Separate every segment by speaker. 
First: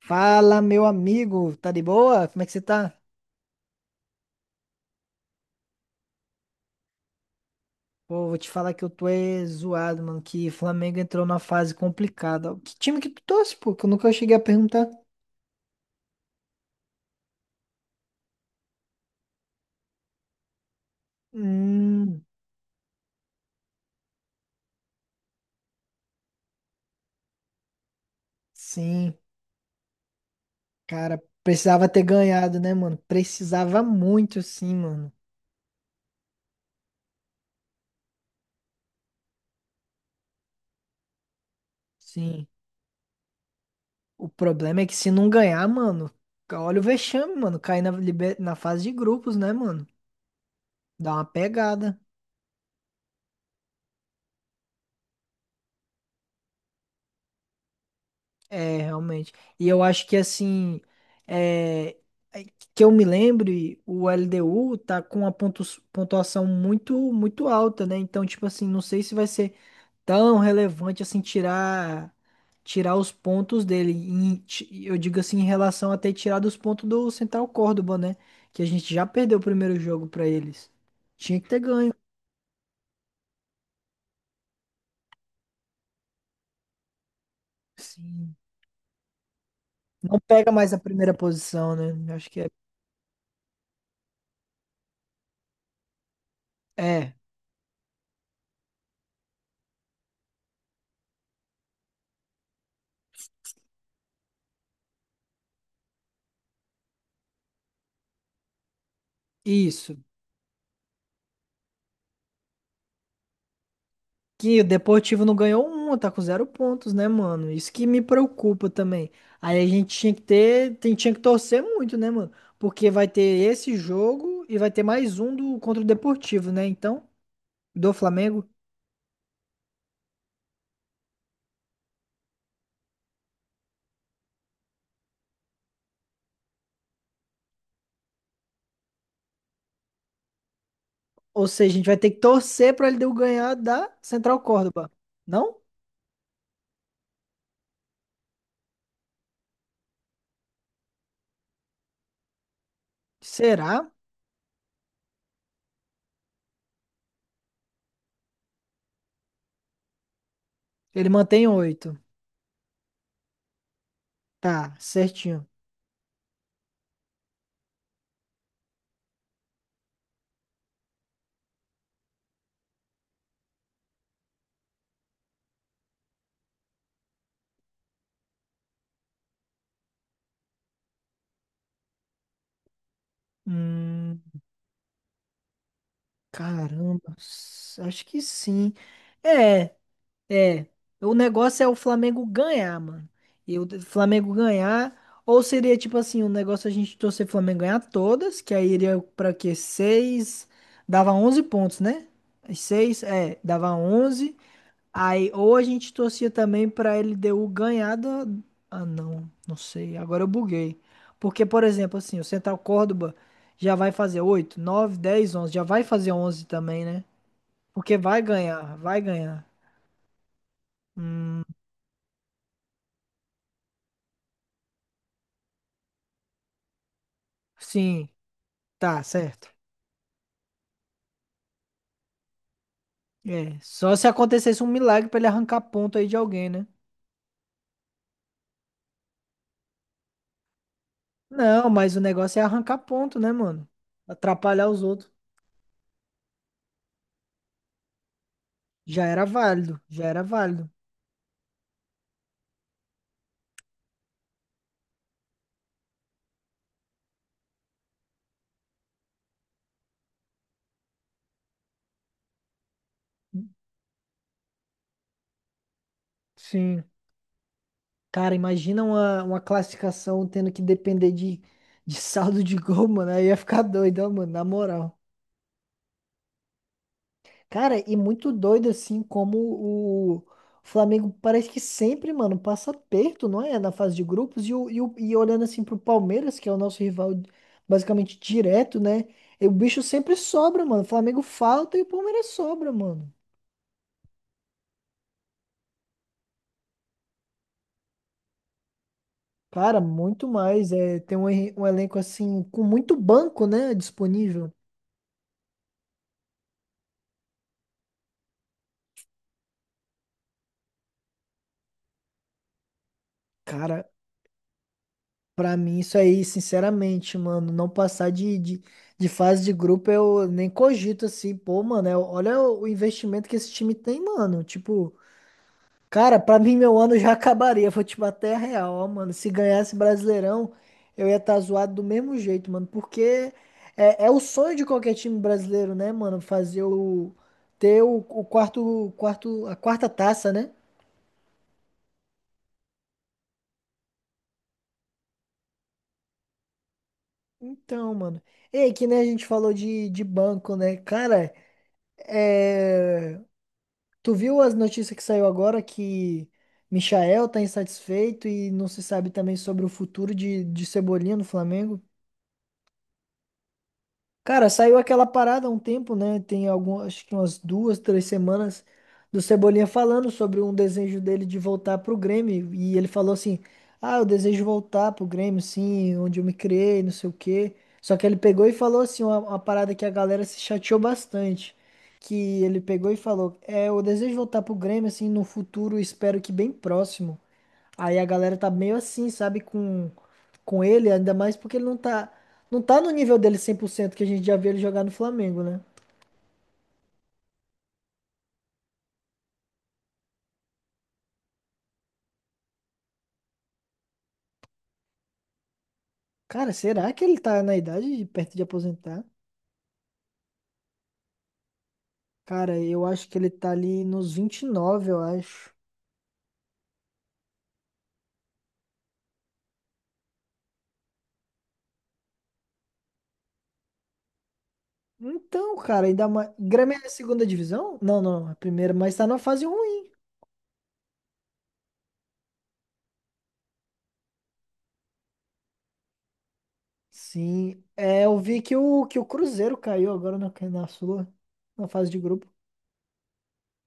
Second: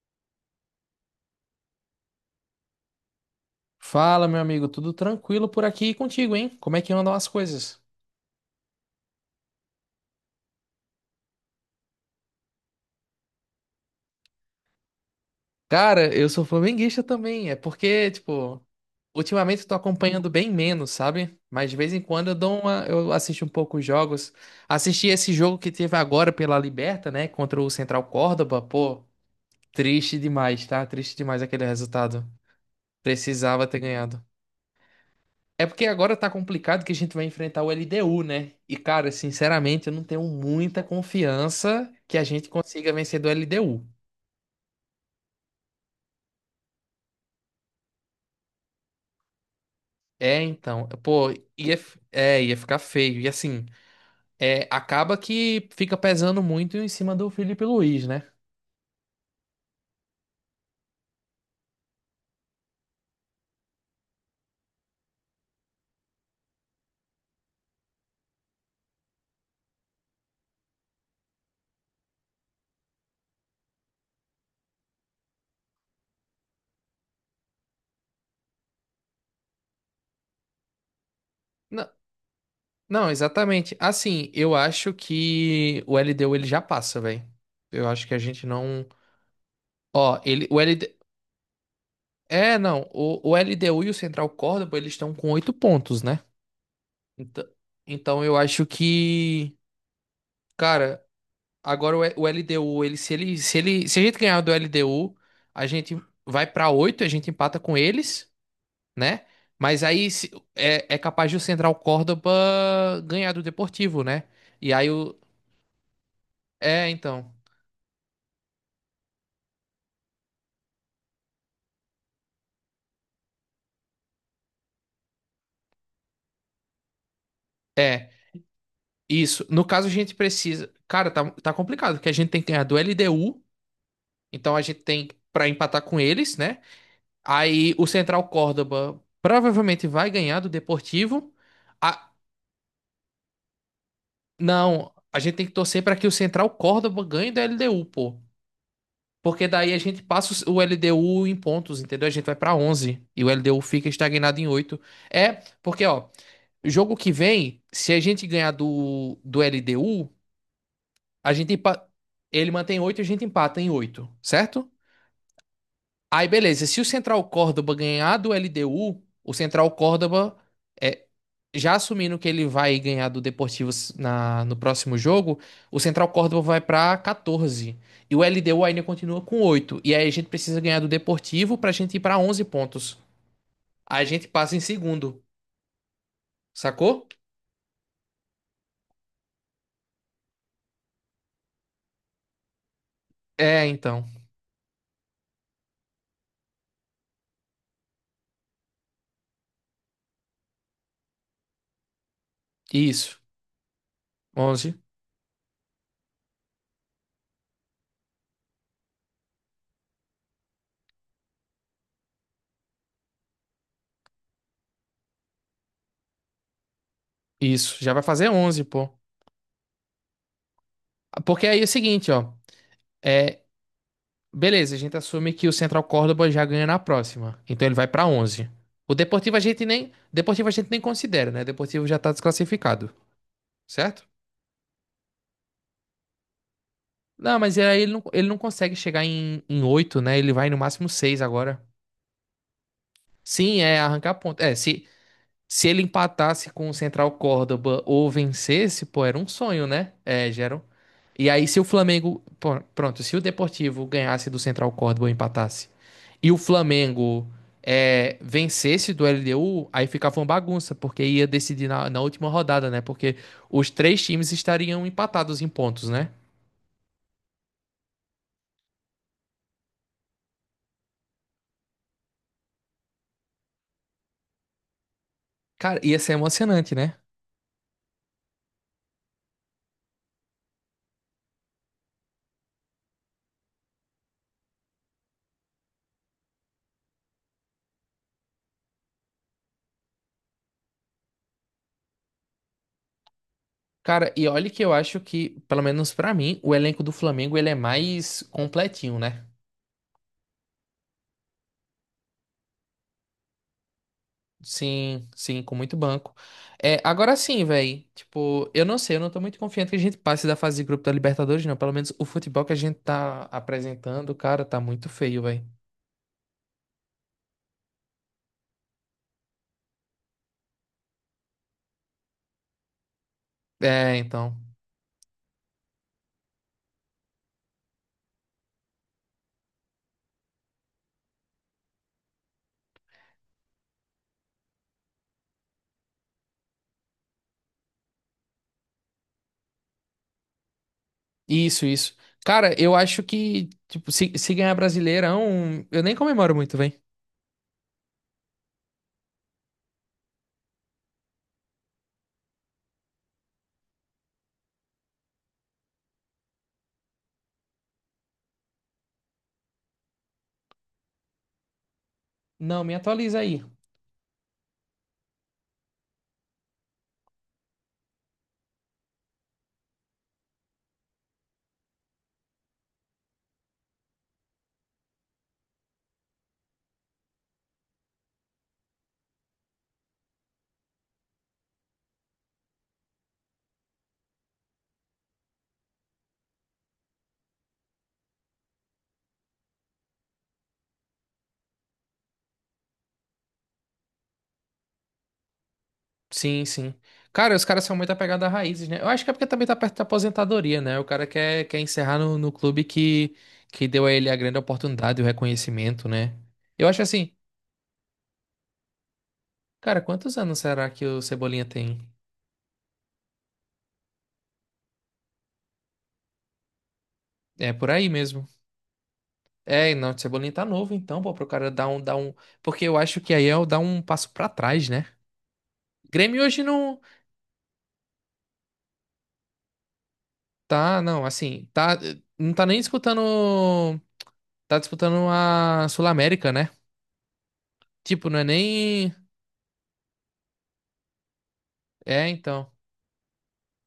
Speaker 1: Fala, meu amigo, tá de boa? Como é que você tá?
Speaker 2: Fala, meu amigo, tudo tranquilo por aqui e contigo, hein? Como é que andam as coisas?
Speaker 1: Pô, vou te falar que eu tô é zoado, mano, que o Flamengo entrou numa fase complicada. Que time que tu torce, pô? Que eu nunca cheguei a perguntar.
Speaker 2: Cara, eu sou flamenguista também. É porque, tipo, ultimamente eu tô acompanhando bem menos, sabe? Mas de vez em
Speaker 1: Hum,
Speaker 2: quando eu assisto um pouco os jogos. Assisti esse jogo que teve agora pela Liberta, né? Contra o Central Córdoba. Pô,
Speaker 1: sim,
Speaker 2: triste demais, tá? Triste
Speaker 1: cara,
Speaker 2: demais aquele
Speaker 1: precisava ter
Speaker 2: resultado.
Speaker 1: ganhado, né, mano?
Speaker 2: Precisava ter
Speaker 1: Precisava
Speaker 2: ganhado.
Speaker 1: muito, sim, mano.
Speaker 2: É porque agora tá complicado que a gente vai enfrentar o LDU, né? E, cara, sinceramente, eu não tenho muita confiança que a
Speaker 1: Sim.
Speaker 2: gente consiga vencer do LDU.
Speaker 1: O problema é que se não ganhar, mano, olha o vexame, mano, cair na, na fase de grupos, né, mano?
Speaker 2: É, então,
Speaker 1: Dá uma
Speaker 2: pô, ia, f-
Speaker 1: pegada.
Speaker 2: é, ia ficar feio. E assim, acaba que fica pesando muito em cima do Felipe Luiz, né?
Speaker 1: É, realmente. E eu acho que assim, é, é, que eu me lembre, o LDU tá com uma pontuação muito muito alta, né? Então, tipo assim, não sei se vai ser tão relevante assim tirar tirar os pontos dele. Eu digo assim, em relação a ter tirado os pontos do Central Córdoba, né? Que a gente já perdeu o primeiro jogo pra eles. Tinha que ter
Speaker 2: Não,
Speaker 1: ganho.
Speaker 2: não, exatamente. Assim, eu acho que o LDU ele já passa, velho. Eu acho que a
Speaker 1: Sim.
Speaker 2: gente não.
Speaker 1: Não
Speaker 2: Ó,
Speaker 1: pega
Speaker 2: o
Speaker 1: mais a
Speaker 2: LD...
Speaker 1: primeira posição, né? Eu acho que é.
Speaker 2: É, não, o LDU e o Central Córdoba, eles estão com 8 pontos, né?
Speaker 1: É,
Speaker 2: Então, então, eu acho que, cara, agora o LDU, ele se a gente ganhar do LDU, a gente vai pra 8, a gente empata com eles, né? Mas
Speaker 1: isso.
Speaker 2: aí é capaz de o Central Córdoba ganhar do Deportivo, né?
Speaker 1: Que o
Speaker 2: E aí o
Speaker 1: Deportivo não ganhou uma, tá com zero
Speaker 2: é,
Speaker 1: pontos, né,
Speaker 2: então,
Speaker 1: mano? Isso que me preocupa também. Aí a gente tinha que ter, tinha que torcer muito, né, mano? Porque vai ter esse jogo e vai ter mais um do contra o Deportivo, né? Então, do
Speaker 2: é,
Speaker 1: Flamengo.
Speaker 2: isso. No caso a gente precisa, cara, tá complicado, porque a gente tem que ganhar do LDU, então a gente tem pra empatar com eles, né? Aí o Central Córdoba provavelmente vai ganhar do Deportivo.
Speaker 1: Ou seja, a gente vai ter
Speaker 2: Ah,
Speaker 1: que torcer pra ele deu ganhar da Central Córdoba.
Speaker 2: não, a gente tem que
Speaker 1: Não?
Speaker 2: torcer para que o Central Córdoba ganhe da LDU, pô. Porque daí a gente passa o LDU em pontos, entendeu? A gente vai para 11 e o LDU fica
Speaker 1: Será?
Speaker 2: estagnado em 8. É, porque ó, jogo que vem, se a gente ganhar do LDU,
Speaker 1: Ele
Speaker 2: a
Speaker 1: mantém
Speaker 2: gente empa-
Speaker 1: oito.
Speaker 2: ele mantém 8 e a gente empata em 8, certo?
Speaker 1: Tá, certinho.
Speaker 2: Aí beleza, se o Central Córdoba ganhar do LDU, o Central Córdoba é já assumindo que ele vai ganhar do Deportivo no próximo jogo, o Central Córdoba vai pra 14. E o LDU ainda continua com 8. E aí a gente precisa ganhar do Deportivo pra gente ir pra 11 pontos. Aí a
Speaker 1: Hum,
Speaker 2: gente passa em segundo, sacou?
Speaker 1: caramba, acho que sim. É. É, o negócio é o Flamengo ganhar, mano. E
Speaker 2: É,
Speaker 1: o
Speaker 2: então.
Speaker 1: Flamengo ganhar, ou seria tipo assim, o negócio é a gente torcer o Flamengo ganhar todas, que aí iria pra quê? Seis, dava 11 pontos, né? Seis,
Speaker 2: Isso.
Speaker 1: é, dava onze.
Speaker 2: 11.
Speaker 1: Aí, ou a gente torcia também pra LDU ganhar da... Ah, não, não sei, agora eu buguei. Porque, por exemplo, assim, o Central Córdoba já vai fazer 8, 9, 10, 11, já vai fazer 11 também, né?
Speaker 2: Isso. Já
Speaker 1: Porque
Speaker 2: vai
Speaker 1: vai
Speaker 2: fazer 11,
Speaker 1: ganhar,
Speaker 2: pô.
Speaker 1: vai ganhar. Hum,
Speaker 2: Porque aí é o seguinte, ó. É, beleza, a gente assume que o Central Córdoba já ganha na próxima. Então ele vai pra
Speaker 1: sim.
Speaker 2: 11. O
Speaker 1: Tá,
Speaker 2: Deportivo a
Speaker 1: certo.
Speaker 2: gente nem, Deportivo a gente nem considera, né? O Deportivo já tá desclassificado,
Speaker 1: É, só
Speaker 2: certo?
Speaker 1: se acontecesse um milagre pra ele arrancar ponto aí de alguém, né?
Speaker 2: Não, mas aí ele não consegue chegar em 8, né? Ele vai no máximo 6 agora.
Speaker 1: Não, mas o negócio é arrancar ponto, né,
Speaker 2: Sim,
Speaker 1: mano?
Speaker 2: é arrancar ponto. É,
Speaker 1: Atrapalhar os
Speaker 2: se,
Speaker 1: outros.
Speaker 2: se ele empatasse com o Central Córdoba ou vencesse, pô,
Speaker 1: Já
Speaker 2: era
Speaker 1: era
Speaker 2: um sonho,
Speaker 1: válido,
Speaker 2: né?
Speaker 1: já era
Speaker 2: É, Geron.
Speaker 1: válido.
Speaker 2: E aí, se o Flamengo. Pô, Pronto, se o Deportivo ganhasse do Central Córdoba ou empatasse, e o Flamengo vencesse do LDU, aí ficava uma bagunça, porque ia decidir na última rodada, né? Porque os três times estariam empatados em pontos, né?
Speaker 1: Sim. Cara, imagina uma classificação tendo que depender de saldo de gol, mano. Aí ia ficar doido, ó, mano, na moral.
Speaker 2: Cara, ia ser emocionante, né?
Speaker 1: Cara, e muito doido assim como o Flamengo parece que sempre, mano, passa perto, não é? Na fase de grupos e olhando assim pro Palmeiras, que é o nosso rival basicamente direto, né? E o bicho sempre sobra, mano. O Flamengo falta e o Palmeiras sobra, mano.
Speaker 2: Cara, e olha que eu acho que, pelo menos pra mim, o elenco do Flamengo ele é mais completinho, né?
Speaker 1: Cara, muito mais. É, tem um, um elenco assim com muito banco, né? Disponível.
Speaker 2: Sim, sim, com muito banco. É, agora sim, velho. Tipo, eu não sei, eu não tô muito confiante que a gente passe da fase de grupo da Libertadores, não. Pelo menos o futebol que a gente tá
Speaker 1: Cara,
Speaker 2: apresentando, cara, tá muito feio, velho.
Speaker 1: pra mim, isso aí, sinceramente, mano, não passar de fase de grupo, eu nem cogito assim, pô, mano, olha o investimento que esse time
Speaker 2: É,
Speaker 1: tem,
Speaker 2: então.
Speaker 1: mano. Tipo, cara, pra mim, meu ano já acabaria, vou te bater a real, ó, mano. Se ganhasse Brasileirão, eu ia estar zoado do mesmo jeito, mano, porque é o sonho de qualquer time brasileiro, né, mano, fazer o, ter o, a quarta taça, né?
Speaker 2: Isso, isso. Cara, eu acho que, tipo, se ganhar Brasileirão, eu nem comemoro muito, velho.
Speaker 1: Então, mano. E aí, que nem a gente falou de banco, né? Cara. É, tu viu as notícias que saiu agora que Michael tá insatisfeito e não se sabe também sobre o futuro de Cebolinha no Flamengo?
Speaker 2: Não, me atualiza aí.
Speaker 1: Cara, saiu aquela parada há um tempo, né? Tem algumas, acho que umas duas, três semanas do Cebolinha falando sobre um desejo dele de voltar pro Grêmio. E ele falou assim: Ah, eu desejo voltar pro Grêmio, sim, onde eu me criei, não sei o quê. Só que ele pegou e falou assim: uma parada que a galera se chateou bastante. Que ele pegou e falou: É, eu desejo voltar pro Grêmio, assim, no futuro, espero que bem próximo. Aí a galera tá meio assim, sabe, com ele, ainda mais porque ele não tá, não tá no nível dele 100% que a gente já viu ele jogar no Flamengo, né?
Speaker 2: Sim, sim. Cara, os caras são muito apegados a raízes, né? Eu acho que é porque também tá perto da aposentadoria, né? O cara quer encerrar no clube que deu a ele a grande oportunidade e o reconhecimento, né?
Speaker 1: Cara,
Speaker 2: Eu acho
Speaker 1: será que
Speaker 2: assim,
Speaker 1: ele tá na idade de perto de aposentar?
Speaker 2: cara, quantos anos será que o Cebolinha tem?
Speaker 1: Cara, eu acho que ele tá ali nos 29, eu acho.
Speaker 2: É por aí mesmo. É, e não, o Cebolinha tá novo, então, pô, pro cara dar um. Porque eu acho que aí é o dar um passo pra trás, né?
Speaker 1: Então, cara, ainda
Speaker 2: Grêmio
Speaker 1: mais.
Speaker 2: hoje
Speaker 1: Grêmio
Speaker 2: não.
Speaker 1: é a segunda divisão? Não, não, é a primeira, mas tá na fase ruim.
Speaker 2: Tá, não, assim, tá. Não tá nem disputando. Tá disputando a Sul-América, né?
Speaker 1: Sim, é,
Speaker 2: Tipo,
Speaker 1: eu
Speaker 2: não é
Speaker 1: vi
Speaker 2: nem.
Speaker 1: que o Cruzeiro caiu agora na, na Sula, na fase de
Speaker 2: É,
Speaker 1: grupo.
Speaker 2: então.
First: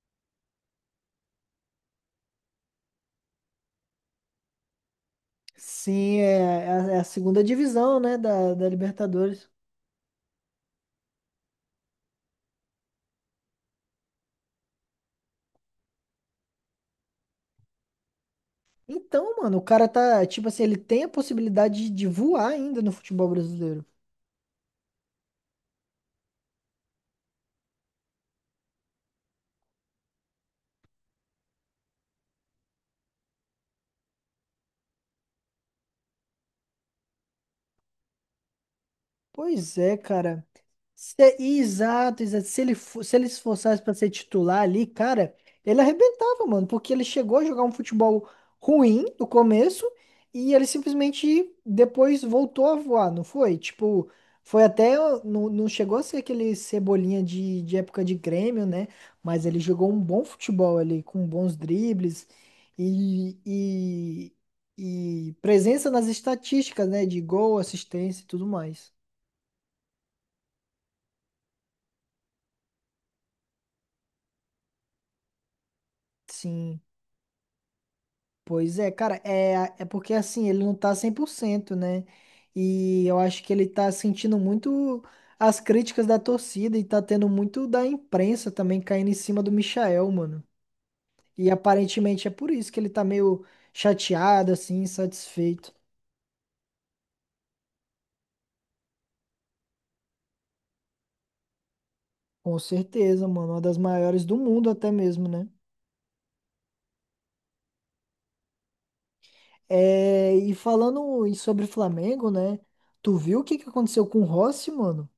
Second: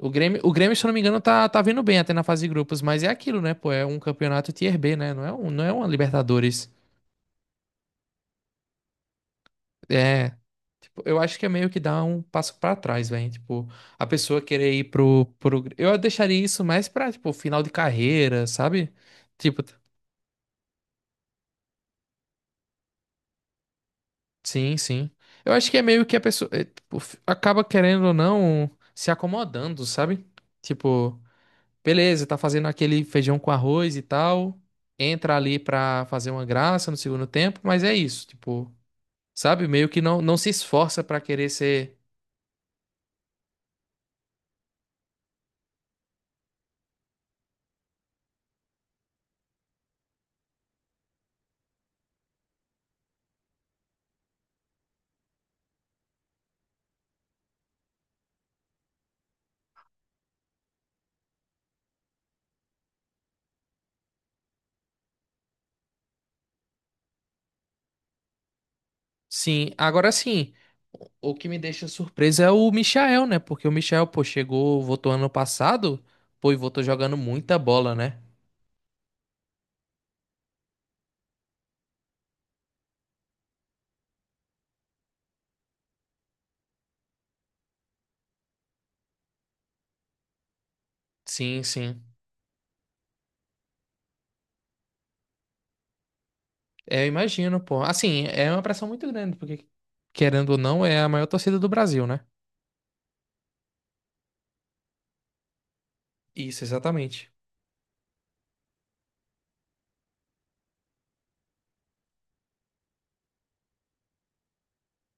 Speaker 2: O Grêmio, se eu não me engano, tá vindo bem até na fase de grupos, mas é aquilo, né, pô? É um campeonato Tier B, né? Não é uma
Speaker 1: Sim, é,
Speaker 2: Libertadores.
Speaker 1: é a segunda divisão, né, da, da Libertadores.
Speaker 2: É. Tipo, eu acho que é meio que dar um passo pra trás, velho. Tipo, a pessoa querer ir pro, pro. Eu deixaria isso mais pra, tipo, final de carreira, sabe?
Speaker 1: Então, mano, o
Speaker 2: Tipo,
Speaker 1: cara tá, tipo assim, ele tem a possibilidade de voar ainda no futebol brasileiro.
Speaker 2: sim, sim. Eu acho que é meio que a pessoa é, tipo, acaba querendo ou não se acomodando, sabe? Tipo. Beleza, tá fazendo aquele feijão com arroz e tal. Entra ali pra fazer uma graça no segundo tempo, mas é isso, tipo, sabe?
Speaker 1: Pois
Speaker 2: Meio
Speaker 1: é,
Speaker 2: que não
Speaker 1: cara.
Speaker 2: se esforça pra querer ser.
Speaker 1: Exato, exato. Se ele, se ele se esforçasse pra ser titular ali, cara, ele arrebentava, mano, porque ele chegou a jogar um futebol ruim no começo e ele simplesmente depois voltou a voar, não foi? Tipo, foi até. Não, não chegou a ser aquele cebolinha de época de Grêmio, né? Mas ele jogou um bom futebol ali, com bons dribles e, e, e presença nas estatísticas, né? De gol, assistência e tudo mais.
Speaker 2: Sim, agora sim. O que me deixa surpreso é o Michael, né? Porque o Michael, pô, chegou, votou ano passado, pô, e
Speaker 1: Sim,
Speaker 2: votou jogando muita bola, né?
Speaker 1: pois é, cara, é, é porque assim, ele não tá 100% né? E eu acho que ele tá sentindo muito as críticas da torcida e tá tendo muito da imprensa também caindo em cima do Michael, mano. E
Speaker 2: Sim, sim.
Speaker 1: aparentemente é por isso que ele tá meio chateado, assim, insatisfeito.
Speaker 2: É, eu imagino, pô. Assim, é uma pressão muito grande, porque, querendo ou não, é a maior torcida do Brasil, né?
Speaker 1: Com certeza, mano, uma das maiores do mundo até mesmo, né?
Speaker 2: Isso, exatamente.
Speaker 1: É, e falando sobre Flamengo, né? Tu viu o que que aconteceu com o Rossi, mano?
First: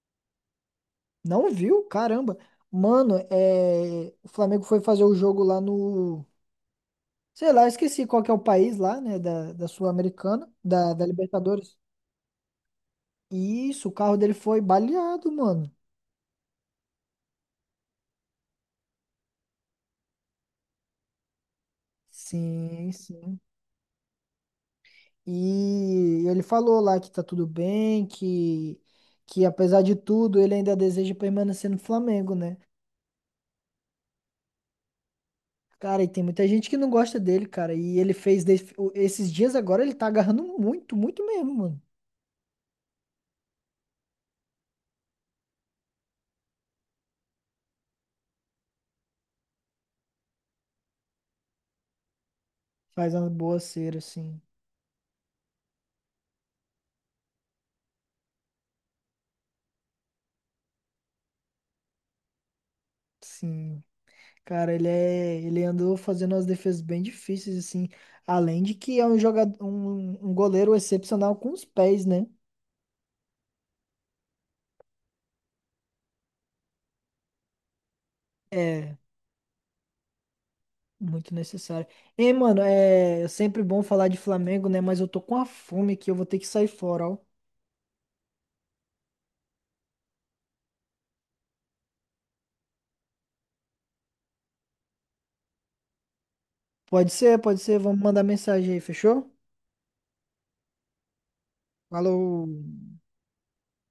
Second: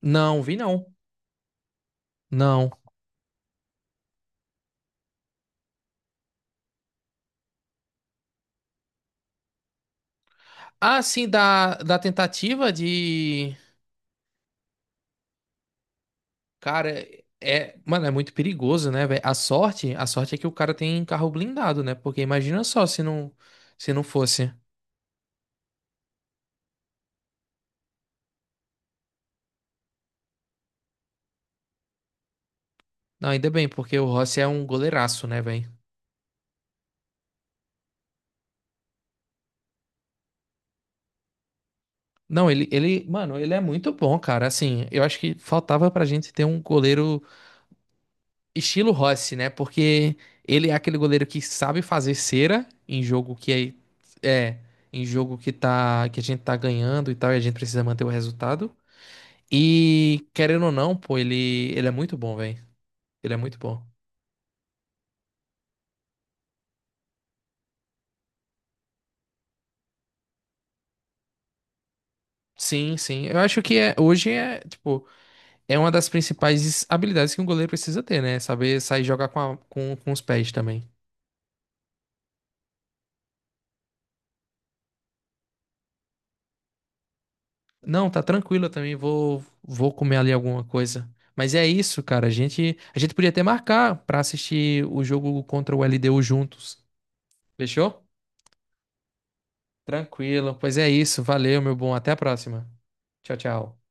Speaker 2: Não, vi não.
Speaker 1: Não viu? Caramba.
Speaker 2: Não.
Speaker 1: Mano, é... o Flamengo foi fazer o jogo lá no. Sei lá, esqueci qual que é o país lá, né? Da, da Sul-Americana, da,
Speaker 2: Ah,
Speaker 1: da
Speaker 2: sim, da,
Speaker 1: Libertadores.
Speaker 2: da tentativa de.
Speaker 1: Isso, o carro dele foi baleado, mano.
Speaker 2: Cara, é. Mano, é muito perigoso, né, velho? A sorte é que o cara tem carro blindado, né? Porque imagina só
Speaker 1: Sim, sim.
Speaker 2: se não fosse.
Speaker 1: E ele falou lá que tá tudo bem, que apesar de tudo, ele ainda deseja permanecer no Flamengo, né?
Speaker 2: Não, ainda bem, porque o Rossi é um goleiraço, né, velho?
Speaker 1: Cara, e tem muita gente que não gosta dele, cara. E ele fez esses dias agora, ele tá agarrando muito, muito mesmo, mano.
Speaker 2: Não, mano, ele é muito bom, cara. Assim, eu acho que faltava pra gente ter um goleiro estilo Rossi, né? Porque ele é aquele goleiro que sabe fazer cera em
Speaker 1: Faz uma
Speaker 2: jogo
Speaker 1: boa
Speaker 2: que
Speaker 1: cera, assim.
Speaker 2: é, é em jogo que a gente tá ganhando e tal, e a gente precisa manter o resultado. E querendo ou não, pô, ele é muito bom, velho. Ele é muito
Speaker 1: Sim,
Speaker 2: bom.
Speaker 1: cara, ele é, ele andou fazendo umas defesas bem difíceis assim, além de que é um jogador, um goleiro excepcional com os pés, né?
Speaker 2: Sim, sim. Eu acho que hoje é uma das principais habilidades que um goleiro precisa ter, né? Saber
Speaker 1: É,
Speaker 2: sair e jogar com os pés também.
Speaker 1: muito necessário. Ei, mano, é sempre bom falar de Flamengo, né? Mas eu tô com a fome aqui, eu vou ter que sair fora, ó.
Speaker 2: Não, tá tranquilo, eu também vou comer ali alguma coisa. Mas é isso, cara. A gente podia até marcar pra assistir o jogo contra o LDU juntos.
Speaker 1: Pode ser, vamos
Speaker 2: Fechou?
Speaker 1: mandar mensagem aí, fechou?
Speaker 2: Tranquilo. Pois é isso. Valeu, meu bom. Até a
Speaker 1: Falou.
Speaker 2: próxima. Tchau, tchau.